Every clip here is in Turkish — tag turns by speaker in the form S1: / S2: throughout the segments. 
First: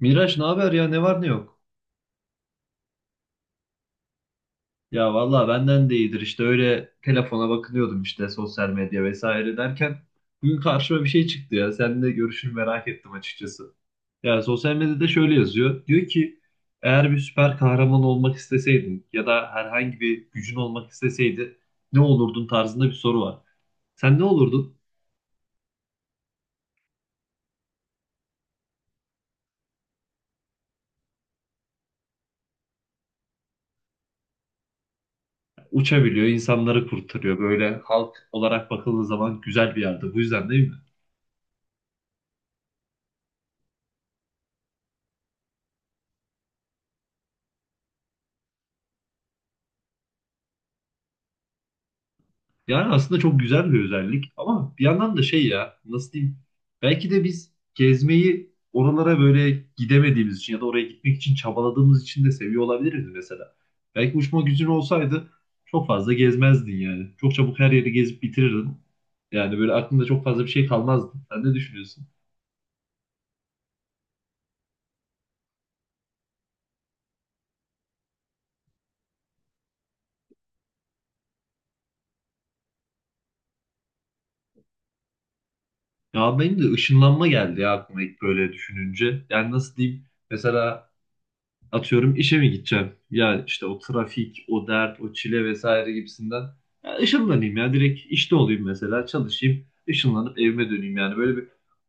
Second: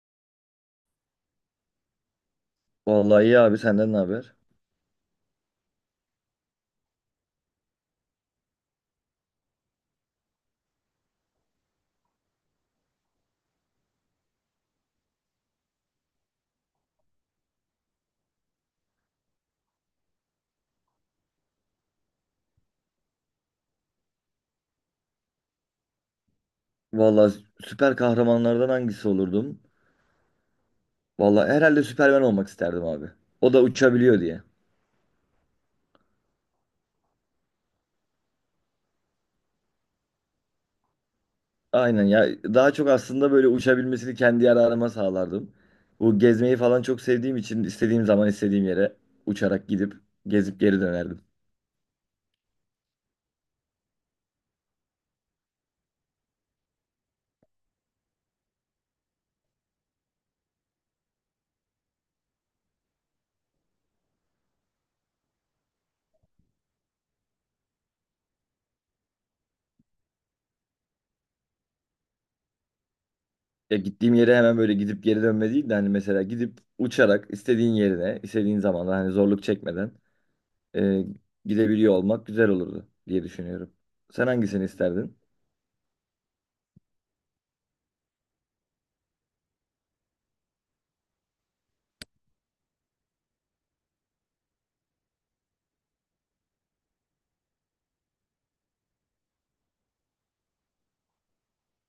S1: Miraç, ne haber ya, ne var ne yok?
S2: Vallahi iyi abi, senden ne haber?
S1: Ya vallahi benden de iyidir işte, öyle telefona bakınıyordum, işte sosyal medya vesaire derken bugün karşıma bir şey çıktı ya, seninle görüşünü merak ettim açıkçası. Ya sosyal medyada şöyle yazıyor, diyor ki: eğer bir süper kahraman olmak isteseydin ya da herhangi bir gücün olmak isteseydi ne olurdun tarzında bir soru var. Sen ne olurdun?
S2: Vallahi süper kahramanlardan hangisi olurdum? Vallahi herhalde Süperman olmak isterdim abi. O da uçabiliyor diye.
S1: Uçabiliyor, insanları kurtarıyor. Böyle halk olarak bakıldığı zaman güzel bir yerde. Bu yüzden değil mi?
S2: Aynen ya, daha çok aslında böyle uçabilmesini kendi yararıma sağlardım. Bu gezmeyi falan çok sevdiğim için istediğim zaman istediğim yere uçarak gidip gezip geri dönerdim.
S1: Yani aslında çok güzel bir özellik, ama bir yandan da şey, ya nasıl diyeyim, belki de biz gezmeyi, oralara böyle gidemediğimiz için ya da oraya gitmek için çabaladığımız için de seviyor olabiliriz mesela. Belki uçma gücün olsaydı çok fazla gezmezdin yani. Çok çabuk her yeri gezip bitirirdin. Yani böyle aklında çok fazla bir şey kalmazdı. Sen ne düşünüyorsun?
S2: Ya gittiğim yere hemen böyle gidip geri dönme değil de hani mesela gidip uçarak istediğin yerine istediğin zamanda hani zorluk çekmeden e, gidebiliyor olmak güzel olurdu diye düşünüyorum. Sen hangisini isterdin?
S1: Ya benim de ışınlanma geldi ya aklıma ilk böyle düşününce. Yani nasıl diyeyim, mesela Atıyorum, işe mi gideceğim? Ya işte o trafik, o dert, o çile vesaire gibisinden. Ya ışınlanayım, ya direkt işte olayım, mesela çalışayım, ışınlanıp evime döneyim, yani böyle bir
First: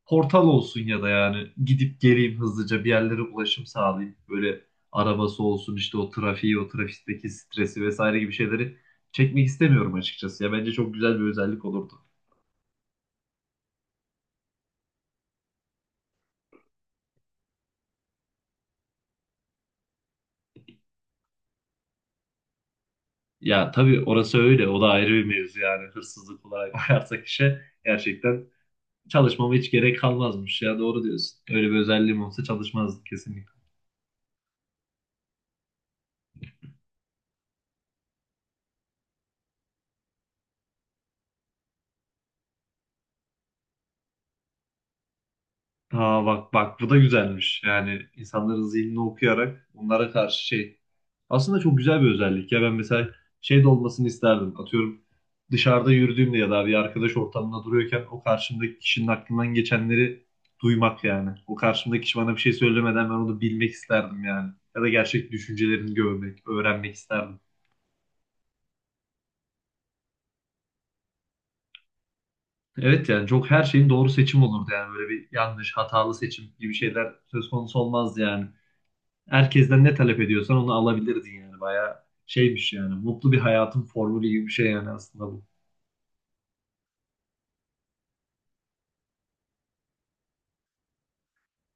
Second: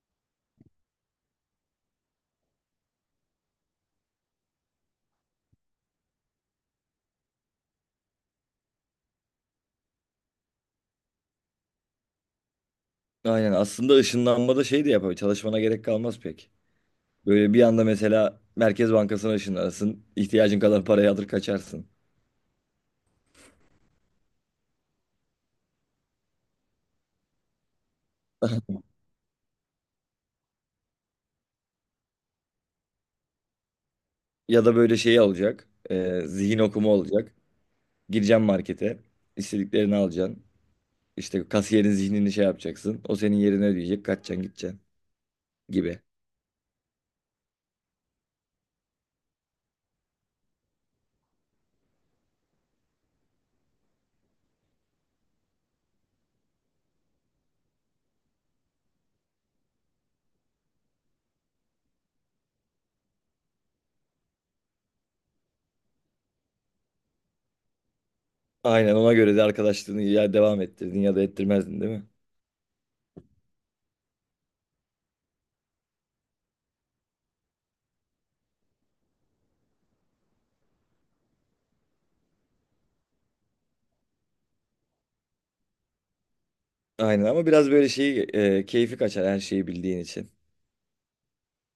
S1: portal olsun ya da yani gidip geleyim, hızlıca bir yerlere ulaşım sağlayayım. Böyle arabası olsun, işte o trafiği, o trafikteki stresi vesaire gibi şeyleri çekmek istemiyorum açıkçası. Ya bence çok güzel bir özellik olurdu.
S2: Aynen, aslında ışınlanmada şey de yapabilir. Çalışmana gerek kalmaz pek. Böyle bir anda mesela Merkez Bankası'na ışınlanırsın. İhtiyacın kadar parayı alır kaçarsın.
S1: Ya tabii orası öyle, o da ayrı bir mevzu, yani hırsızlık olarak bakarsak işe gerçekten. Çalışmama hiç gerek kalmazmış ya, doğru diyorsun. Öyle bir özelliğim olsa çalışmazdık kesinlikle.
S2: Ya da böyle şeyi alacak. Zihin okuma olacak. Gireceksin markete. İstediklerini alacaksın. İşte kasiyerin zihnini şey yapacaksın. O senin yerine ödeyecek. Kaçacaksın, gideceksin gibi.
S1: Ha, bak bak, bu da güzelmiş. Yani insanların zihnini okuyarak onlara karşı şey. Aslında çok güzel bir özellik ya, ben mesela şey de olmasını isterdim. Atıyorum, dışarıda yürüdüğümde ya da bir arkadaş ortamında duruyorken o karşımdaki kişinin aklından geçenleri duymak yani. O karşımdaki kişi bana bir şey söylemeden ben onu bilmek isterdim yani. Ya da gerçek düşüncelerini görmek, öğrenmek isterdim.
S2: Aynen, ona göre de arkadaşlığını ya devam ettirdin ya da ettirmezdin, değil mi?
S1: Evet, yani çok her şeyin doğru seçim olurdu yani, böyle bir yanlış, hatalı seçim gibi şeyler söz konusu olmazdı yani. Herkesten ne talep ediyorsan onu alabilirdin yani, bayağı şeymiş yani, mutlu bir hayatın formülü gibi bir şey yani aslında bu.
S2: Aynen ama biraz böyle şeyi keyfi kaçar her şeyi bildiğin için.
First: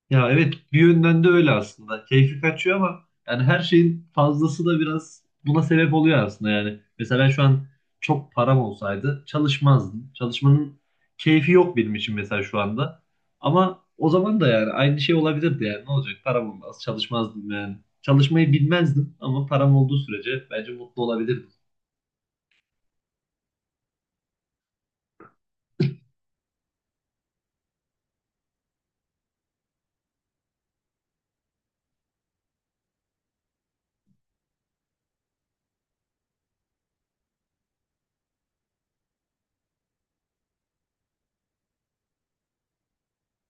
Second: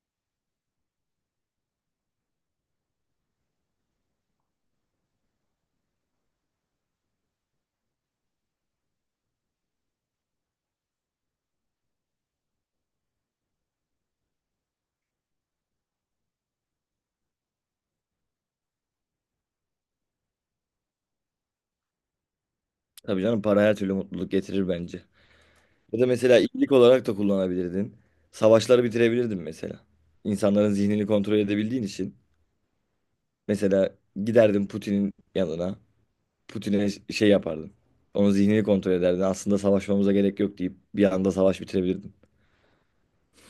S1: Ya evet, bir yönden de öyle aslında. Keyfi kaçıyor ama yani her şeyin fazlası da biraz buna sebep oluyor aslında yani. Mesela ben şu an çok param olsaydı çalışmazdım. Çalışmanın keyfi yok benim için mesela şu anda. Ama o zaman da yani aynı şey olabilirdi yani, ne olacak, param olmaz çalışmazdım yani. Çalışmayı bilmezdim, ama param olduğu sürece bence mutlu olabilirdim.
S2: Tabii canım, para her türlü mutluluk getirir bence. Ya da mesela iyilik olarak da kullanabilirdin. Savaşları bitirebilirdin mesela. İnsanların zihnini kontrol edebildiğin için. Mesela giderdin Putin'in yanına. Putin'e şey yapardın. Onun zihnini kontrol ederdin. Aslında savaşmamıza gerek yok deyip bir anda savaş bitirebilirdin.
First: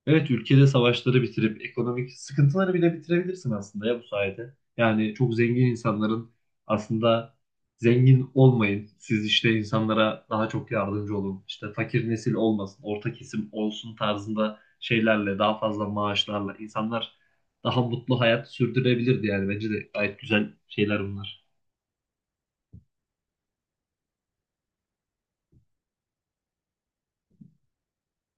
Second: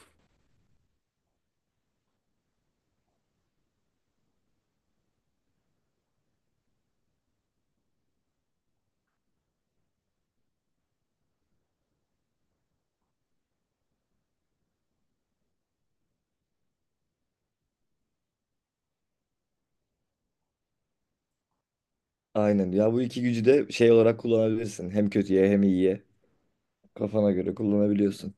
S1: Evet, ülkede savaşları bitirip ekonomik sıkıntıları bile bitirebilirsin aslında ya bu sayede. Yani çok zengin insanların aslında zengin olmayın. Siz işte insanlara daha çok yardımcı olun. İşte fakir nesil olmasın, orta kesim olsun tarzında şeylerle, daha fazla maaşlarla insanlar daha mutlu hayat sürdürebilirdi yani, bence de gayet güzel şeyler bunlar.
S2: Aynen. Ya bu iki gücü de şey olarak kullanabilirsin. Hem kötüye hem iyiye. Kafana göre kullanabiliyorsun.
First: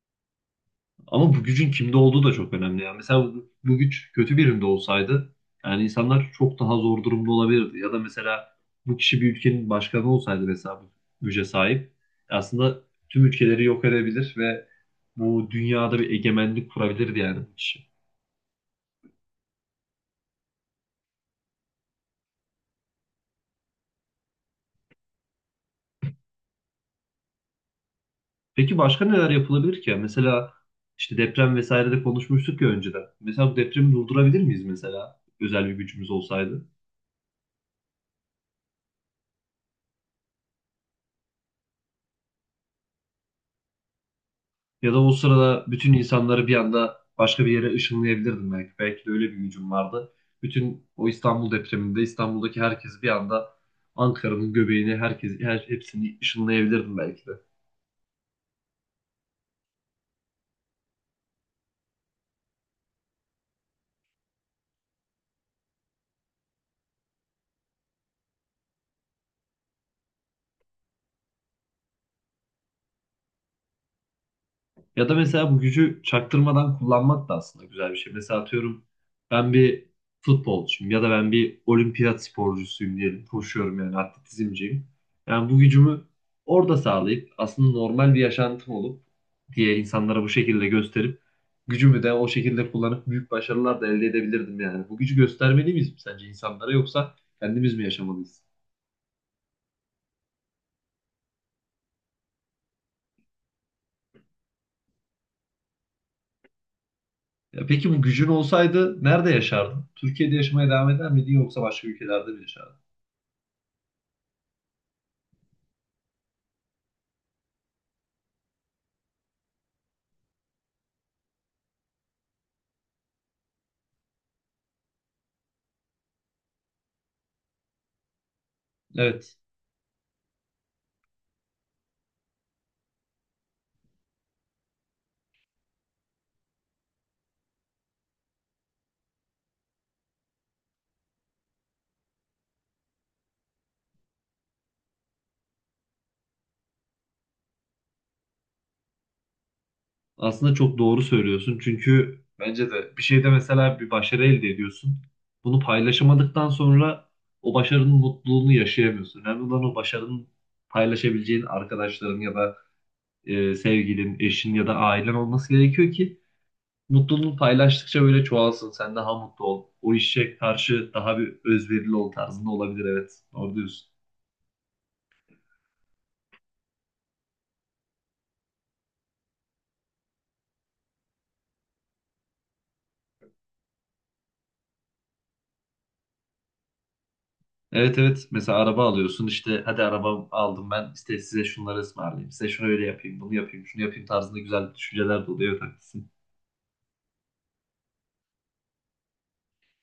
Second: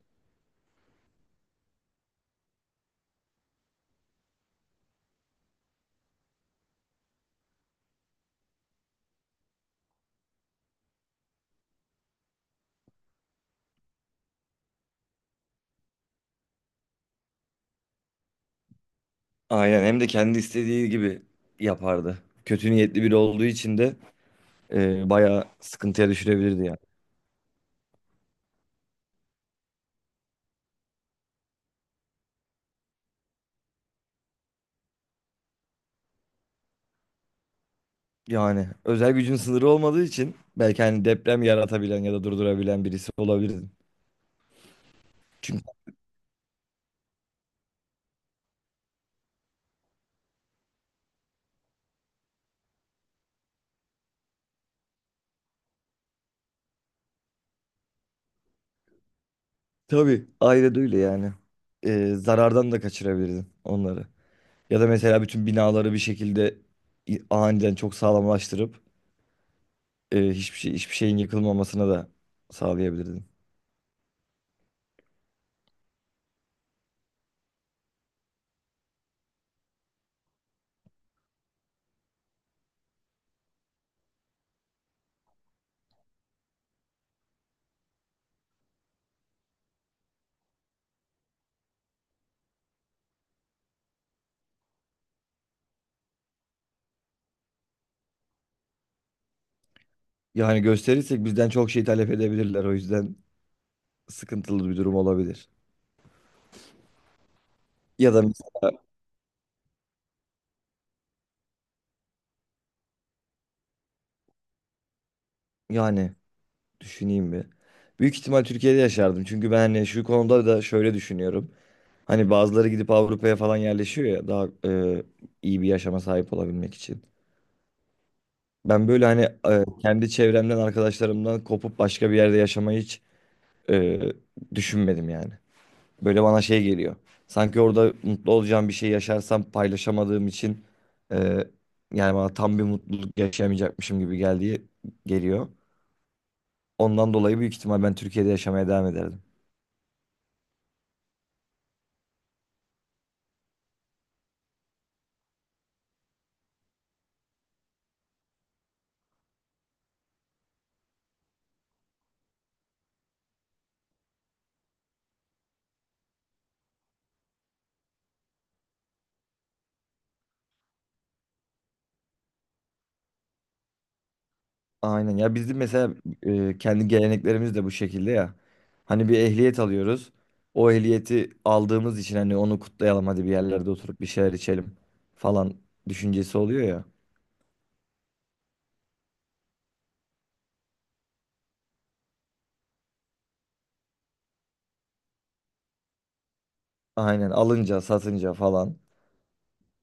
S1: Ama bu gücün kimde olduğu da çok önemli. Yani mesela bu güç kötü birinde olsaydı yani insanlar çok daha zor durumda olabilirdi. Ya da mesela bu kişi bir ülkenin başkanı olsaydı, mesela bu güce sahip, aslında tüm ülkeleri yok edebilir ve bu dünyada bir egemenlik kurabilirdi yani bu kişi.
S2: Aynen. Hem de kendi istediği gibi yapardı. Kötü niyetli biri olduğu için de bayağı sıkıntıya düşürebilirdi yani.
S1: Peki başka neler yapılabilir ki? Yani mesela işte deprem vesaire de konuşmuştuk ya önceden. Mesela bu depremi durdurabilir miyiz, mesela özel bir gücümüz olsaydı?
S2: Yani özel gücün sınırı olmadığı için belki hani deprem yaratabilen ya da durdurabilen birisi olabilirdin.
S1: Ya da o
S2: Çünkü
S1: sırada bütün insanları bir anda başka bir yere ışınlayabilirdim belki. Belki de öyle bir gücüm vardı. Bütün o İstanbul depreminde İstanbul'daki herkes bir anda Ankara'nın göbeğini, herkes, her hepsini ışınlayabilirdim belki de.
S2: tabii ayrı değil yani. Zarardan da kaçırabilirdin onları. Ya da mesela bütün binaları bir şekilde aniden çok sağlamlaştırıp hiçbir şey hiçbir şeyin yıkılmamasına da sağlayabilirdin.
S1: Ya da mesela bu gücü çaktırmadan kullanmak da aslında güzel bir şey. Mesela atıyorum, ben bir futbolcuyum ya da ben bir olimpiyat sporcusuyum diyelim. Koşuyorum yani, atletizmciyim. Yani bu gücümü orada sağlayıp, aslında normal bir yaşantım olup diye insanlara bu şekilde gösterip, gücümü de o şekilde kullanıp büyük başarılar da elde edebilirdim yani. Bu gücü göstermeli miyiz sence insanlara, yoksa kendimiz mi yaşamalıyız?
S2: Yani gösterirsek bizden çok şey talep edebilirler. O yüzden sıkıntılı bir durum olabilir.
S1: Ya peki bu
S2: Ya da
S1: gücün
S2: mesela,
S1: olsaydı nerede yaşardın? Türkiye'de yaşamaya devam eder miydin, yoksa başka ülkelerde mi yaşardın?
S2: yani, düşüneyim bir. Büyük ihtimal Türkiye'de yaşardım. Çünkü ben hani şu konuda da şöyle düşünüyorum. Hani bazıları gidip Avrupa'ya falan yerleşiyor ya daha iyi bir yaşama sahip olabilmek için. Ben böyle hani
S1: Evet.
S2: kendi çevremden, arkadaşlarımdan kopup başka bir yerde yaşamayı hiç e, düşünmedim yani. Böyle bana şey geliyor. Sanki orada mutlu olacağım bir şey yaşarsam paylaşamadığım için e, yani bana tam bir mutluluk yaşayamayacakmışım gibi geliyor. Ondan dolayı büyük ihtimal ben Türkiye'de yaşamaya devam ederdim.
S1: Aslında çok doğru söylüyorsun. Çünkü bence de bir şeyde, mesela bir başarı elde ediyorsun. Bunu paylaşamadıktan sonra o başarının mutluluğunu yaşayamıyorsun. Önemli olan o başarının paylaşabileceğin arkadaşların ya da sevgilin, eşin ya da ailen olması gerekiyor ki mutluluğunu paylaştıkça böyle çoğalsın. Sen daha mutlu ol. O işe karşı daha bir özverili ol tarzında olabilir. Evet, doğru diyorsun.
S2: Aynen ya, bizim mesela kendi geleneklerimiz de bu şekilde ya. Hani bir ehliyet alıyoruz. O ehliyeti aldığımız için hani onu kutlayalım, hadi bir yerlerde oturup bir şeyler içelim falan düşüncesi oluyor ya.
S1: Evet, evet, mesela araba alıyorsun, işte hadi araba aldım ben, işte size şunları ısmarlayayım, size şunu öyle yapayım, bunu yapayım, şunu yapayım tarzında güzel düşünceler de oluyor, evet haklısın.
S2: Aynen, alınca, satınca falan.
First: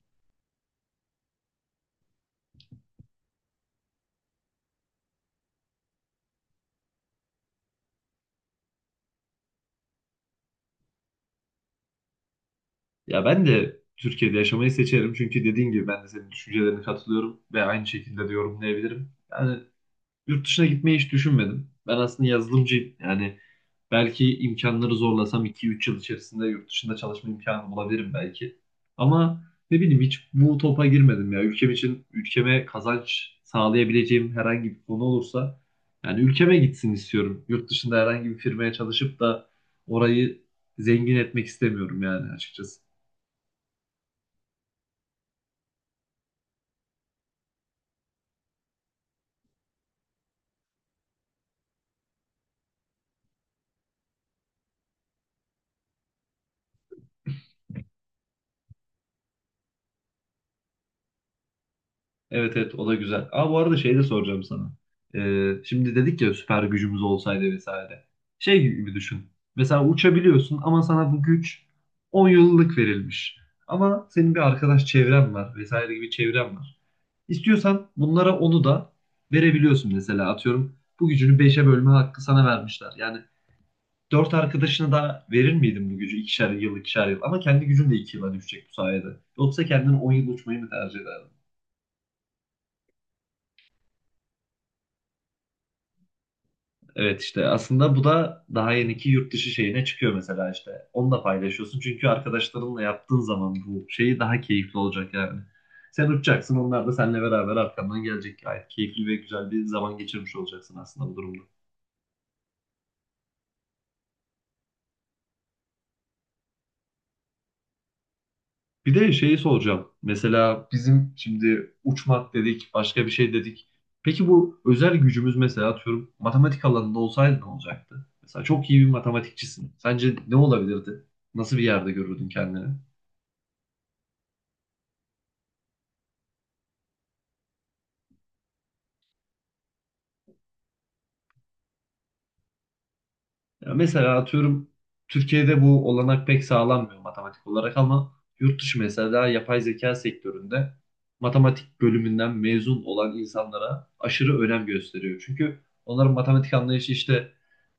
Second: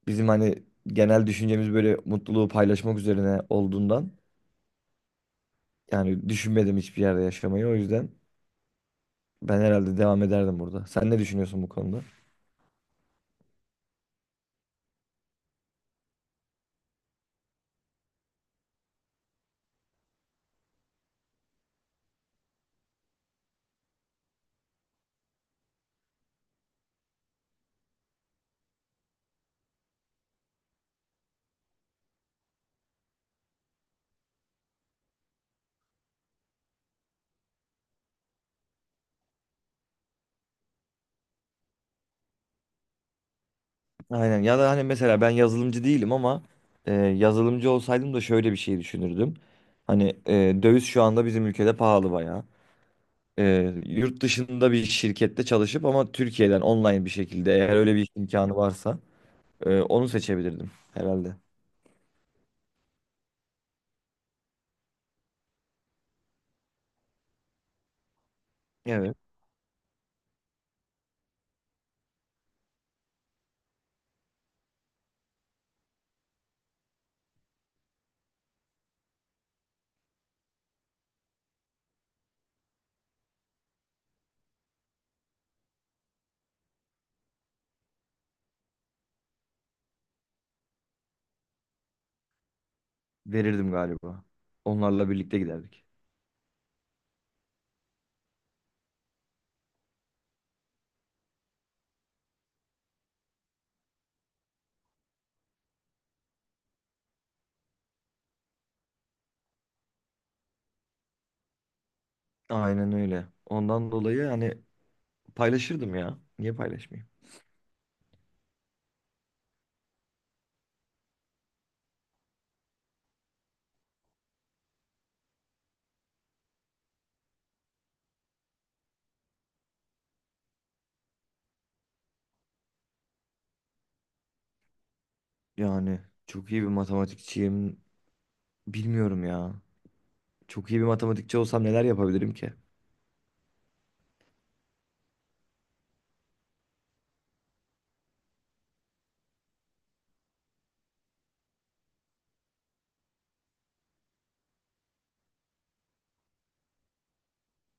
S2: Bizim hani genel düşüncemiz böyle mutluluğu paylaşmak üzerine olduğundan yani düşünmedim hiçbir yerde yaşamayı. O yüzden ben herhalde devam ederdim burada. Sen ne düşünüyorsun bu konuda?
S1: Ya ben de Türkiye'de yaşamayı seçerim, çünkü dediğin gibi ben de senin düşüncelerine katılıyorum ve aynı şekilde de yorumlayabilirim. Yani yurt dışına gitmeyi hiç düşünmedim. Ben aslında yazılımcıyım. Yani belki imkanları zorlasam 2-3 yıl içerisinde yurt dışında çalışma imkanı bulabilirim belki. Ama ne bileyim, hiç bu topa girmedim ya. Ülkem için, ülkeme kazanç sağlayabileceğim herhangi bir konu olursa yani, ülkeme gitsin istiyorum. Yurt dışında herhangi bir firmaya çalışıp da orayı zengin etmek istemiyorum yani açıkçası.
S2: Aynen. Ya da hani mesela ben yazılımcı değilim ama yazılımcı olsaydım da şöyle bir şey düşünürdüm. Hani döviz şu anda bizim ülkede pahalı bayağı. E, Yurt dışında bir şirkette çalışıp ama Türkiye'den online bir şekilde eğer öyle bir imkanı varsa onu seçebilirdim herhalde.
S1: Evet evet, o da güzel. Aa, bu arada şey de soracağım sana. Şimdi dedik ya, süper gücümüz olsaydı vesaire. Şey gibi
S2: Evet,
S1: düşün. Mesela uçabiliyorsun, ama sana bu güç 10 yıllık verilmiş. Ama senin bir arkadaş çevren var vesaire gibi, çevren var. İstiyorsan bunlara onu da verebiliyorsun, mesela atıyorum. Bu gücünü beşe bölme hakkı sana vermişler. Yani 4 arkadaşına da verir miydin bu gücü, ikişer yıl ikişer yıl? Ama kendi gücün de 2 yıla düşecek bu sayede. Yoksa kendin 10 yıl uçmayı mı tercih ederdin?
S2: verirdim galiba. Onlarla birlikte giderdik.
S1: Evet, işte aslında bu da daha yeniki yurt dışı şeyine çıkıyor mesela işte. Onu da paylaşıyorsun, çünkü arkadaşlarınla yaptığın zaman bu şeyi daha keyifli olacak yani. Sen uçacaksın, onlar da seninle beraber arkandan gelecek. Gayet keyifli ve güzel bir zaman geçirmiş olacaksın aslında bu durumda.
S2: Aynen öyle. Ondan dolayı hani paylaşırdım ya. Niye paylaşmayayım?
S1: Bir de şeyi soracağım. Mesela bizim şimdi uçmak dedik, başka bir şey dedik. Peki bu özel gücümüz mesela atıyorum matematik alanında olsaydı ne olacaktı? Mesela çok iyi bir matematikçisin. Sence ne olabilirdi? Nasıl bir yerde görürdün kendini?
S2: Yani çok iyi bir matematikçiyim. Bilmiyorum ya. Çok iyi bir matematikçi olsam neler yapabilirim ki?
S1: Ya mesela atıyorum, Türkiye'de bu olanak pek sağlanmıyor matematik olarak, ama yurt dışı mesela yapay zeka sektöründe matematik bölümünden mezun olan insanlara aşırı önem gösteriyor. Çünkü onların matematik anlayışı işte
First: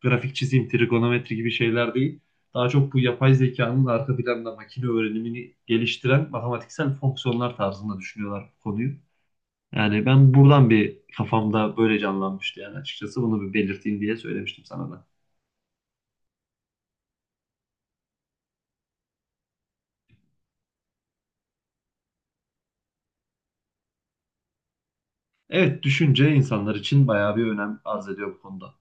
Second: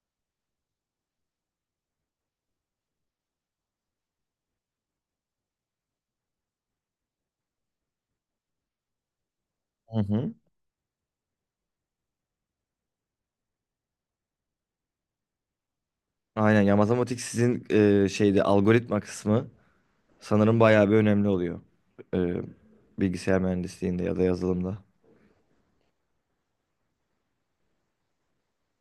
S1: grafik çizim, trigonometri gibi şeyler değil. Daha çok bu yapay zekanın arka planda makine öğrenimini geliştiren matematiksel fonksiyonlar tarzında düşünüyorlar bu konuyu.
S2: Hı
S1: Yani ben
S2: hı.
S1: buradan bir kafamda böyle canlanmıştı yani açıkçası, bunu bir belirteyim diye söylemiştim sana da.
S2: Aynen ya, matematik sizin şeyde algoritma kısmı sanırım bayağı bir önemli oluyor. E, Bilgisayar mühendisliğinde ya da yazılımda.
S1: Evet, düşünce insanlar için bayağı bir önem arz ediyor bu konuda.